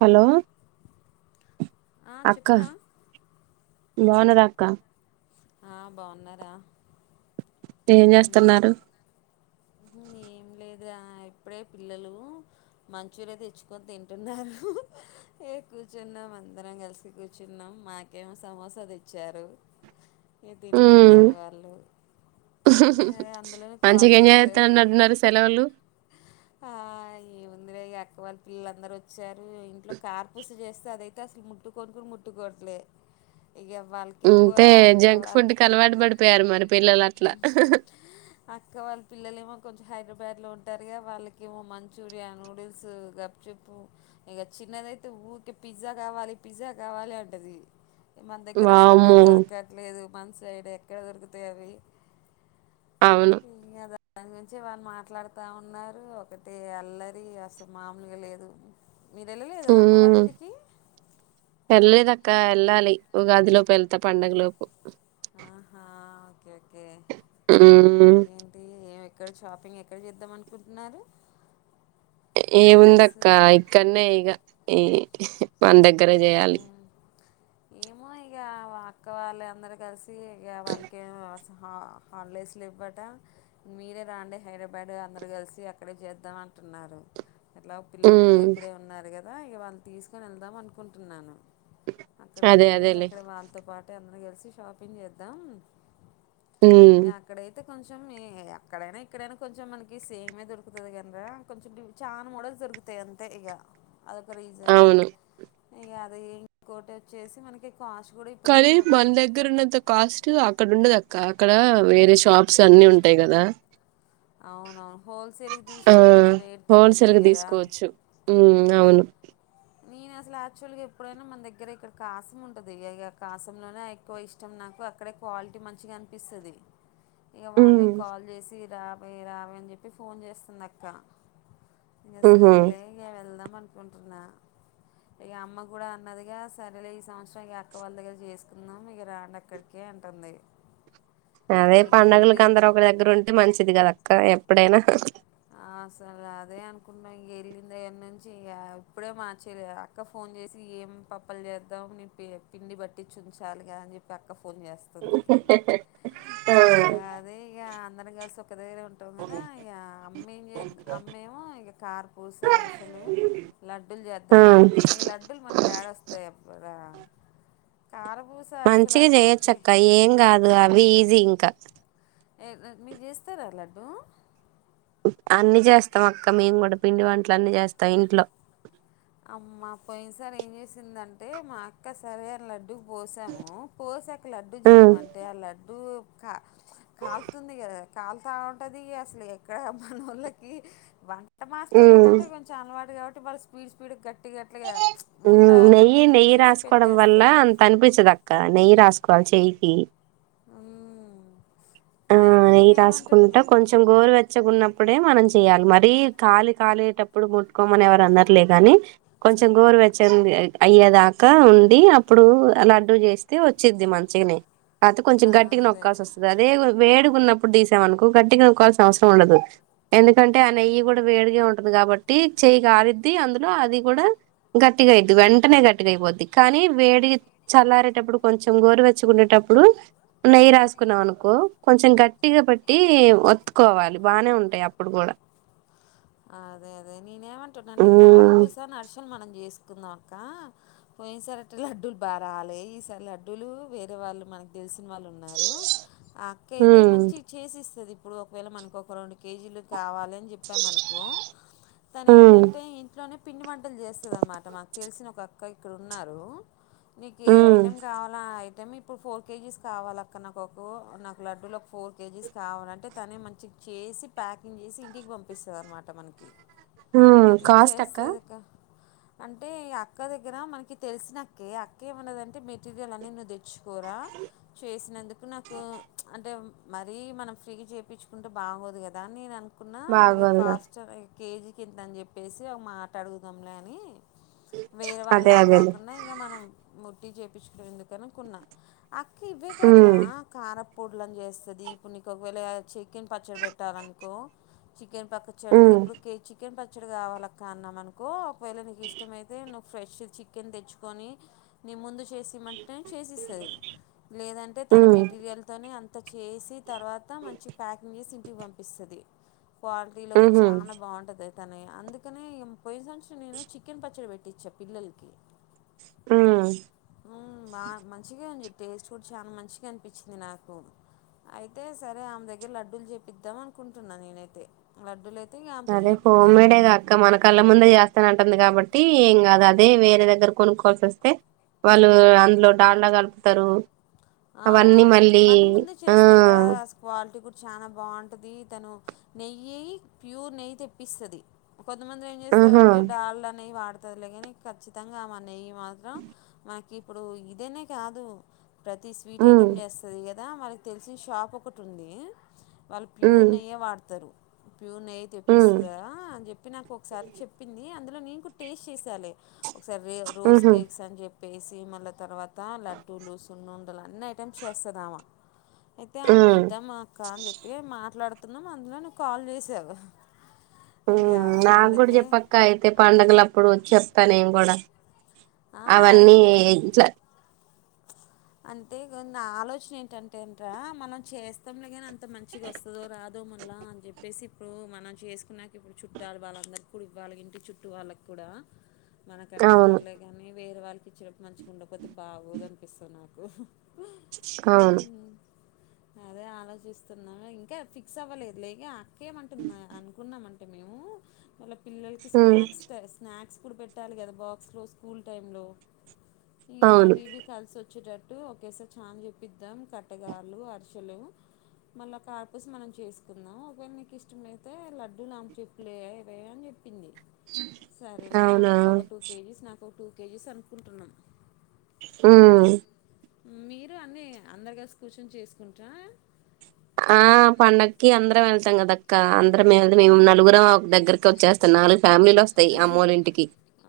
Hello ఆ చెప్పురా ఓనరక్కా ఆ బాగున్నారా ఎం ఏం చే చేస్తున్నారు ఏం లేదు ఆ ఇప్పుడే పిల్లలు మంచూరియా తెచ్చుకొని తింటున్నారు ఏ కూర్చున్నాం అందరం కలిసి కూర్చున్నాం మాకేమో సమోస తెచ్చారు ఏ ఉమ్ తింటున్నారు వాళ్ళు అదే అందులోనే కాల్ మంచిగా ఎంజాయ్ చేశారు చేస్తున్నట్ ఉన్నారు సెలవులు ఈ ముందిరా ఇగ అక్క వాళ్ళ పిల్లలందరూ వచ్చా ఇంట్లో కార్పుస చేస్ స దయితే అసల్ ముట్టుకోన్ గుడ ముట్టుకోట్లే అంతే జంక్ ఫుడ్కి అలవాటు పడిపోయారు మరి పిల్లలు అట్ల అక్క వాళ్ళ పిల్లలేమో కొంచెం హైదరాబాద్లో ఉంటారు వాళ్ళకేమో మంచూర్యా, నూడిల్స్, గప్చుప్పు ఇగ చిన్నదైతే ఊకె పిజ్జా కావాలి పిజ్జా కావాలి అంటది మన దగ్గర అసల్ అవి వామ్మో దొరకట్లేదు మన సైడ్ ఎక్కడ దొరుకుతాయి అవి అవును [unintelligible] దాని గురించి వాళ్ళు మాట్లాడుతా ఉన్నారు ఒకటె అల్లరి అసలు మామూలుగా లేదు మీరు వెళ్ళలేదా అమ్మవాళ్ళ ఉమ్ ఇంటికి క వెళ్ళాలి ఉగాదిలోపు వెళ్తా పండుగలోపు ఆహా ఓకే మ్ ఇక్కడ షాపింగ్ ఎక్కడ చేద్దాం అనుకుంటున్నారు ఏ అందరు ఉందక్క కలిసి ఇక్కన్నే ఇగ ఈ మన దగ్గరే ఊహు చేయాలి ఏమో ఇగ అక్క వాళ్ళ అందరూ కలిసి తీ ఇగ వాళ్లకేం అవసరం హా హాలిడేస్లు ఇవ్వట మీరే రాండి హైదరాబాడ్ అందరూ కలిసి అక్కడే చేద్దాం అంటున్నారు. ఎట్లాగో పిల్లలకు డా ఉమ్ ఇక్కడే ఉన్నారు గ దా ఇగవాళ్ళు తీసుకుని వెళ్దాం అనుకుంటున్నాను అదే వెళ్ళే అదేలే అక్కడ వాళ్తో పాట్ టే మన కలిసి షాపింగ్ చేద్దాం ఉమ్ ఎక్కడైతే కొంచెం ఏ అక్కడైనా ఇక్కడైనా కొంచెం మనకి సేమే దొరుకుతది కానిరా కొంచెం చానా మోడల్స్ దొరుకుతాయి అంతే ఇగ. అదొక రీజనా అవును ఇగ రైన్ కోటే చేసి మనకి కానీ మన దగ్గరున్నంత కాస్ట్ గా అక్కడ ఉండదక్క అక్కడ వేరే షాప్స్ అన్నీ ఉంటాయి గదా అవునవును హోల్సేల్ కి ఆ తీసుకున్నా కొంచెం రేట్ హోల్సేల్ తగ్గుతది గా గదా తీసుకోవచ్చు ఉమ్ అవును నేను అసలు యాక్చువల్గా ఎప్పుడైనా మన దగ్గర ఇక్కడ కాసిం ఉంటుది గేగా కాసిం లోనే ఎక్కువ ఇష్టం నాకు అక్కడే క్వాలిటీ మంచిగా అన్పిస్తది ఇగ ఉమ్ వాళ్ళేం కాల్ చేసి రావే రావే అని చెప్పి ఫోన్ చేస్తుంది అక్క ఇంగ ఉహు సరేలే ఇంగ వెళ్దామను కుంటున్నా ఇగ అమ్మ కూడా అన్నదిగా సరేలే ఈ సంవత్సరం ఇక అక్క వాళ్ళ దగ్గర చేసుకుందాం ఇగ రాండి అక్కడికే అంటుంది. అదే ఇక పండుగలలకు వెళ్ళింది అందరుూ ఒకరి దగ్గర ఉంటే మంచిది కదా అక్క ఎప్పుడైనా ఎళ్ళిన [unintelligible] నుంచి ఇగ ఇప్పుడే మార్చేలి అక్క ఫోన్ చేసి ఏం పప్పలు చేద్దాం నీను పి పిండి బట్టిచ్చుంచాలి కదా అని చెప్పి అక్క ఆ ఇగ అదే ఇగ అందరం కలిసో క్క దగ్గరే ఉంటాం కదా ఇగ అమ్మేం జేద్దా అమ్మేమో ఇగ కారపూస అరిసెలు లడ్డూలు చే ఆ ద్దాం అంటంది గానీ లడ్డులు మని కేడొస్తాయి ఎప్పురా కారు మంచిగా చేయొచ్చక్క ఏం గాదు అవి ఈసింగ్ క [unintelligible] మీరు చేస్తారా లడ్డూ అన్ని చేస్తాం అక్క మేం కూడా పిండి వంటలు అన్నీ చేస్తా ఇంట్లో తిందంటే మా అక్క సరే అని లడ్డూ పోసాము పోసాక లడ్డు ఉమ్ చేయమంటే ఆ లడ్డూ కా కాలుతుంది కదా కాలుతా ఉంటది అసలు ఎక్కడ మనోళ్ళకి వం ట ఉమ్ మాస్టర్లకంటే కొంచెం అలవాటు కాబ టే వాళ్ళ స్పీడ్స్ పిడుగ్గ ఊ నెయ్యి నెయ్యి చేసేసి రాసుకోవడం వల్ల పెట్టేస్తారు అంత అన్పిచ్చదక్క నెయ్యి రాస్ కోవాల చెయ్యికి అం ఆ నెయ్యి రాసుకుంటా కొంచెం గోరువెచ్చగున్న ప్పుడే మనం చెయ్యాలి మరీ కాలి కాలేటప్పుడు ముట్టుకోమని ఎవరు అనరులే గనీ కొంచెం గోరువెచ్చన్ది అయ్యేదాకా ఉండి అప్పుడు లడ్డూ చేస్తే వచ్చిద్ది మంచిగనే కాతే కొంచెం ఆ, గట్టిగా అదే నొక్కాల్సొస్తుది అదే గొ వేడిగున్నప్పుడు తీసాం అనుకో గట్టిగా అనుకోవాల్సిన అవసరం ఉండదు ఎందుకంటే ఆ నెయ్యి కూడా వేడిగా ఉంటది కాబట్టి చెయ్యి కాలిద్ది అందులో అది కూడా గట్టిగా అయిద్ది వెంటనే గట్టిగా అయిపోద్ది కానీ వేడి చల్లారేటప్పుడు కొంచెం గోరువెచ్చగుండేటప్పుడు నెయ్యి రాసుకున్నాం అనుకో కొంచెం గట్టిగా పట్టి ఒత్తుకోవాలి బానే ఉంటాయి అప్పుడు గూడా అ అదే అదే నేనేమంటున్నాంటే హ్మ్ కారపూస నర్షల్ మనం జేస్. తుందమక్క పోయిన్ సారట్లీ లడ్డూల్ బారాలే ఈసార్ లడ్డూలు వేరే వాళ్ళు మనక్ దెల్సి. సిన్వాల్లున్నారు ఆ అక్కైతే హ్మ్ మంచిగ్ చేసిస్తది. ఇప్పుడు ఒకవేళ మనకొక రొండు కేజీలు తేవాలె. కో హ్మ్ తనేంటంటే ఏం టోనే పిండి వన్ టలు చేస్తుది అన్నమాట మాకు తెలిసిన ఒక క్క ఇక్కడున్నారు నీకు ఏ హ్మ్ ఐటెమ్ కావాలా అ ఐ టేం ఇప్పుడు ఫోర్ కే జీ స్ కావాలక్క నాకోకు నాకు లడ్డూలు ఒక ఫోర్ కే జీ స్ కావాలంటే తనే మంచి చేసి ప్యాకింగ్ చేసి ఇంటికి పంపిస్ తదనమాట మనకి ఊ కాస్ట్ అక్క అంటే ఈ అక్క దగ్గర మనకి తెలిసినక్కే అక్క ఏమన్నదంటే మెటీరియల్ అన్నీ నువ్వు దె చ్చుకోరా చేసినందుకు నాకు అంటే మరీ మనం ఫ్రీగి చేపిచ్చుకుంటే బాగోదు గదా అన్ నేన. బాగు కాస్టరయ్ కేజీకింతన్ జెప్పేసి ఒగ మాటడుగుదాంలే అని. వేరే అదే వాళ్ళలా అదేలే కాకుండా ఇగ మనం ము ట్టి చేపిచ్చుకుడెందుకనుకున్నా అక్కివ్వే కాదు రా హ్మ్ కారప్ పుడ్లన్ జేస్తది ఇప్పుడ్ నీకొగవేళ ఆ చె కెన్ పచ్చడి పెట్టాలనుకో. పక్క హ్మ్ చెడుగుడెప్పుడు కేచి కెన్ పచ్చడి కావాలక్కా అన్నాం అనుకో ఒకవేళ నీకెష్టమైతే నువ్ ఫ్రెష్ ది చికెన్ దెచ్చుకో అని నీ ముందు చి. చేసిమ్మంట్నే చేసిస్తది లేదంటే తన హ్మ్ మెటీరియల్ తోనే అం. అంత చేసి తర్వాత మంచి ప్యాకింగ్ జేసి ఇంటికి పంపిస్తది. క్వాల్టీలో గూ ఊహూ చానా బాగుంటది. తనే అందుకనే ఇగ పొయిన్ంత్సరం నేను చికెన్ పచ్చడి పెట్టించ పిల్లల్కి. ఉమ్ ఉమ్ బా మంచిగే ఉంది టేస్ట్ కూడ్ చానా మంచిగనిపించింది నాకు ఐతే సరే ఆమ్ దగ్గర లడ్డూలు చేపిద్దాం అనుకుంటున్నా నేనై. తే లడ్డూలై అదే హోమ్మేడే గా అక్క మన కళ్ళ ముందే చేస్తానంటుంది కాబ. టి ఏం కాదు అదే వేరే దగ్గర కొనుక్కోల్సి వస్తే వాళ్ళు అందులో డాళ్లా కలుపుతారు ఆ అవన్నీ మళ్ళీ మన ముందే ఆ చేస్తదిరా అసలు క్వాలిటీ కూడా చాలా బాగుంటుంది ది తను నెయ్యి ప్యూర్ నెయ్యి తెప్పిస్తుది కొద్ంతమంది ఏం ఆహా చేస్తారంటే డాల్డా అనేవి వాడతారు తదిలేగాని ఖచ్చితంగా మన్య మాత్రం మా ఇప్పుడు ఇదెనే కాదు ప్రతి ఉమ్ స్వీటైటెమ్ చేస్తదిగత్ దా వాళ్ళక్ తెల్సిన్ షాపొకటుంది. వాళ్ళు ప్యూర్ ఉమ్ నెయ్యే వాడ్తరు. ప్యూర్ నెయ్యే ఉమ్ తెప్పిస్తద్రా అన్ జెప్పి నాకొక్సారి చెప్పింది అందు. లో నేన్ కూడ్ టేస్ట్ చేసాలే. ఒక్సారి రే రోజ్ ఉహు కేక్స్ అని జెప్ వేసి మళ్ళ తర్వాత లడ్డూలూస్ సున్నుండలు అన్నైటమ్స్ చేస్తదామా. ఐతే ఆమ్ ఉమ్ కిద్దామా అక్క అన్ జెప్పి మాట్లాడ్. పతున్నా అందులో నువు కాల్ చేసావు ఇక నాకు కూడా అందుకే చెప్పక్క అయితే పండుగలు అప్పుడు వచ్చి చె తనం కూడా "ఆ, అవన్నీ ఇంట్లా అంతే నా ఆలోచన ఏంటంటే అంటార మనం చేస్తాంలా కానీ అంత మంచిగా వస్తుందో రాదో మళ్ళా అని చెప్పేసి ఇప్పుడు మనం చేసుకున్నాక ఇప్పుడు చుట్టాలు వాళ్ళందరిక కూడా వాళ్ళ ఇంటి చుట్టూ వాళ్ళకు కూడా మనకంటే అవును పర్లే గాని వేరే వాళ్ళు చ్చ మంచిగా ఉండ కపోతే బాగోదనిపిస్తున్నారు అవును అదే ఆలోచిస్తున్న ఇంకా ఫిక్స్ అవ్వలేదు లేక కెమంటుంద అనుకున్నామంట యాంటె మెమ్ పిలల్కి ఉమ్ స్నాక్స్ స్నాక్స్ ఇప్పుడు పెట్టాలి కదా బాక్స్లో స్కూల్ టైంలో ఇ అవును యావివి కల్ స వచ్చేటట్టు ఒకేసారి చఛా చెప్పిద్దాం కట్టగాలు అరిసెలు మళ్ళా కార్పుస్ మనం చేసుకుందాం ఒకవేళ మీీకు ఇష్టమ అైతే లడ్డుూ లాంపచప్పులుయా ఇవ అని చెప్ప సరేలే అవునా అక్కకు ఒక టూ కేజీస్ నాకు ఒక టూ కేజెస్ అనుకుంటున్నాం ఆ మీరు అన్నీ అందరిగా కూర్చొని చేసుకుంటారా ఆ పండక్కి అందరం వెళ్తాం కదక్క అందరం వెళ్దు మేము నలుగురం దగ్గరకి వచ్చేస్తా నాలుగు ఫ్యామిలీలు వస్తాయి అమ్మ వాళ్ళ ఇంటికి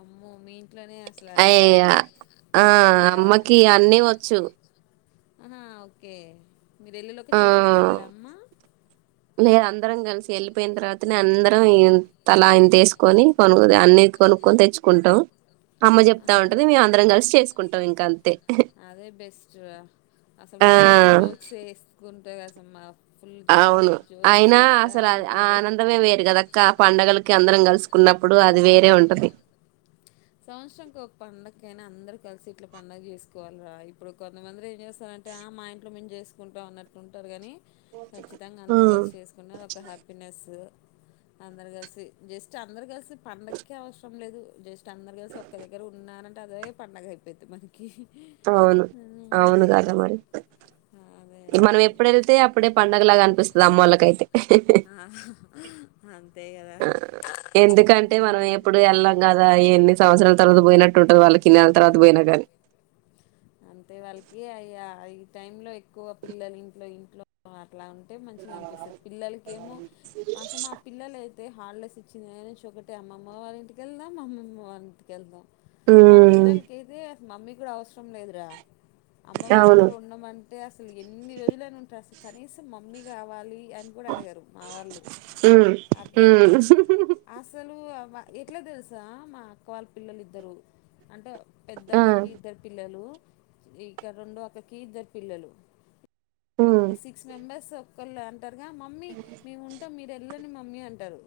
అమ్మో మీ ఇంట్లోనే అసలు అ అదొక ఆ పండగగా అమ్మకి అన్న వచ్చు ఆహా ఓకే మీరెల్లులోకి చేసించుతారా అమ్మా లేద అందరం కలిసి వెళ్ళిపోయిన తర్వాత అందరం ఈ తలా ఆయన తీసుకొని కొను అన్ని కొనుక్కొని తెచ్చుకుంటాం అమ్మ చెప్తా ఆహా! ఉంటుంది మేము అందరం కలిసి చేసుకుంటాం ఇంకా అంతే అదే బెస్ట్ రా. ఆ టేగాస మాఫ్ అవును అయినా అసలు ఉంటారు. ఆనందమే వేరు కదా అక్క పండగల అందరం కలిసు ఉన్నప్పుడు అది వేరే అవును. ఉంటుంది కైనా అందరూ కలిసి ఇట్లా పడుగ చేసుకోవాలిరా ఇప్పుడు కొంతమందిర ఏం చేస్తారంటే ఆ మా ఇంలో మేము చేసుకుంటాం అన్నట్టు ఉంటారు కానీ ఖచ్చితంగా అందరుూ ఉమ్, కలిసి చేసుకునేది ఒక హ్యాపీనెస్సు అందరు కలిసి జస్ట్ అందరు కలిసి పండగకే అవసరం లేదు జస్ట్ అందరు కలిసి ఒక్క దగ్గర ఉన్నారంటే అదే పండగ అయిపోతుంది మరి అవును అవును కదా మరి అదే మనం అదే ఎప్పుడు వెళ్తే అప్పుడే పండ అనగలాగా అనిపిస్తుంది అమ్ములకైతే ఆ అ ఆ ఎందుకంటే మనం ఉమ్. ఎప్పుడు వెళ్ళాం కదా ఇవన్ని సంవత్సరం తర్వాత పోయినట్టు ఉంటుంది వాళ్ళకిి నెల తర్వాత పోయినా గానీ అంతే వాళ్ళకి అ ఈ టైం లో ఎక ఎక్కువ పిల్లలు ఇంట్లో ఇంట్లో బ అట్లా ఉంటే మంచిగా అనిపిస్తుంది పిల్లలకేమో మాస మా పిల్లలు ఐతే అయితే హాలిడేస్ వచ్చిన కాంచి నుంచి ఒకటే అమ్మమ్మ వల్ల ఇంటికి వెళ్దాం అమ్మమ్మ వల్ల ఇంటికి వెళ్దాం మా ఉమ్ పిల్లలకి అయితే మమ్మీ కూడా అవసరం లేదురా అమ్మ వాళ్ళ అవును ఇంట్లో ఉన్నామంటే అసలు ఎన్ని రోజులైనా ఉంటా అసలు కనీసం మమ్మీ కావాలి అని కూడా అడిగారు మా వాళ్ళు ఉమ్ అట్లా ఉమ్ అసలు ఆ ఎట్లా తెలుసా మా అక్క వాళ్ళ పిల్లలుఇద్దరూ అంటే పెద్ద ఆ అక్కకి ఇద్దరు ఇక రెండు అక్కకి ఇద్దరు పిల్లలు ఉమ్ సిక్స్ మెంబర్స్ ఒక [unintelligible] టరుగా మమ్మీ మేం ఉంటాం మీరెల్ల ని మమ్మీ అంటారు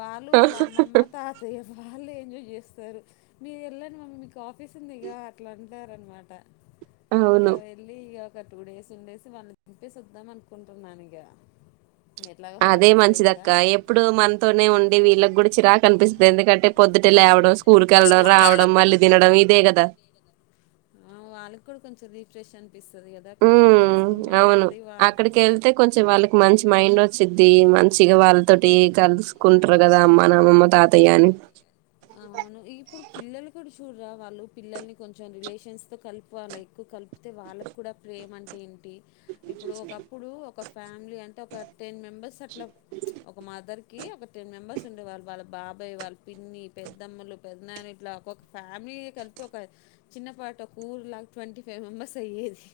వాళ్ళు వాళ్ళ అమ్మమ్మ తాతయ్య వాళ్ళ ఎంజాయ్ చేస్తారు మీరు వెళ్ళడి మమ్మీ మీకు ఆఫీస్ ఉందిగా అట్లా అంటారనమాట అవును ఇగా వెళ్ళి ఇక ఒక టూ డేస్ ఉండేసి వాళ్ళ వింపేసి వద్దాం అనుకుంటారు ఇగా అదే మంచిదక్క ఎప్పుడు మనతోనే ఉండి వీళ్ళకి కూడా చిరాక్ కనిపిస్తుంది ఎందుకంటే పొద్దుటి లేవడం ఊరికి వెళ్లడం రావడం మళ్ళీ తినడం ఇ తే గదా ఔ వాళ్ళకి కూడా కొంచెం రీఫ్రెష్ అన్ ఊ అవును వా అక్కడికెళ్తే కొంచెం వాళ్ళకి మంచి మైండో చ్చిద్ది మంచిగా వాళ్ళతోటి కలుసుకుంటరు కదా మన అమ్మమ్మ తాతయ్య అని అవును ఇప్పుడు పిల్లలు కూడు చూడురా వాళ్ళు పిల్లల్ని కొంచెం రిలేషన్స్ తో కలుపాలి ఎక్కువ కలుపితే వాళ్ళకి కూడా ప్రేమ అంటే ఏంటి ఇప్పుడు ఒకప్పుడు క ఫ్యా మిలీ అంటే ఒక టెన్ మెంబర్స్ అట్లా ఒక మదర్ కి ఒక టెన్ మెంబర్స్ ఉండే వాళ్ళు వాళ్ళ బాబాయ్ వాళ్ళ పిన్ని పెద్దమ్మలు పెద్దనాన్న ఇట్లా ఒక్కొక్క ఫ్యామిలీ కలిపి ఒక చిన్నపాటి ఒక ఊరు లాగా ట్వంటీ ఫైవ్ మెంబర్స్ అయ్యేది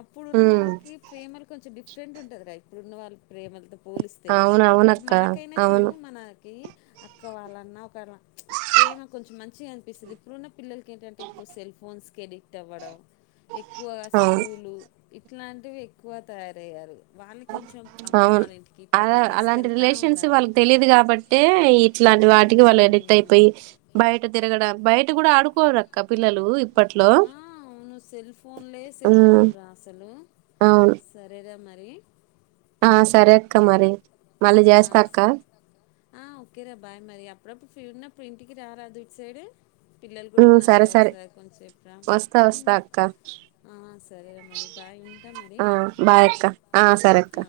అప్పుడు హ్మ్ ఉన్నోళ్ళకి ప్రేమలు కొంచం మంచి డిఫరెంట్ ఉంటందిరా ఇప్పుడున్న వాళ్ళ ప్రేమలతో పోలిస్తే ఇప్పుడు అవునవునక్క. మనకైనా అవును. చూడు మన కి అక్క వాళ్ళన్నా ఒకళ ప్రేమ కొంచెం మంచిగా అనిపిస్తుంది ఇప్పుడున్న పిల్లలకి ఏంటంటే ఎక్కువ సెల్ ఫోన్స్ ఎడిక్ట్ అవ్వడం ఎక్కువగా అక్క, అవును. అవును. స్కూలు ఇట్లాంటివి ఎక్కువ తయారయ్యారు వాళ్ళని కొంచెం అమ్మ అవును వాళ్ళ ఇంటికి అ ఇట్లా ప- అలాంటి తీసుకెళ్తా రిలేషన్స్ ఉండాలి వాళ్ళకి తెలీదు కాబట్టే ఇట్లా వాటికి వాళ్ళు ఎడిక్ట్ ఉమ్. అయిపోయి బయట తిరగడం బయట కూడా ఆడుకోరు అక్క పిల్లలు ఇప్ ఆ అవును సెల్ ఫోన్లే సెల్ హ్మ్ ఫోన్లు రా అసలు అవును. సరే రా మరి డి ఆ సరే అక్క మరి మళ్ళీ ఆ జేస్తా అక్క. ఆ ఓకేరా బాయ్ మరి అప్పుడప్పుడు ఫన్న ఇప్పుడు ఇంటికి రారా దుటి సైడ్ పిల్లలు కూడా హ్మ్ సరే ఉన్నారుగాద సరే ఒకసారి కొంచెం చెప్పు రా అది వస్తా వస్తా అక్క. సరే మరి బాయ్ ఉంటా మరి ఆ బాయ్ అక్క. ఆ సరే అక్క. ఆ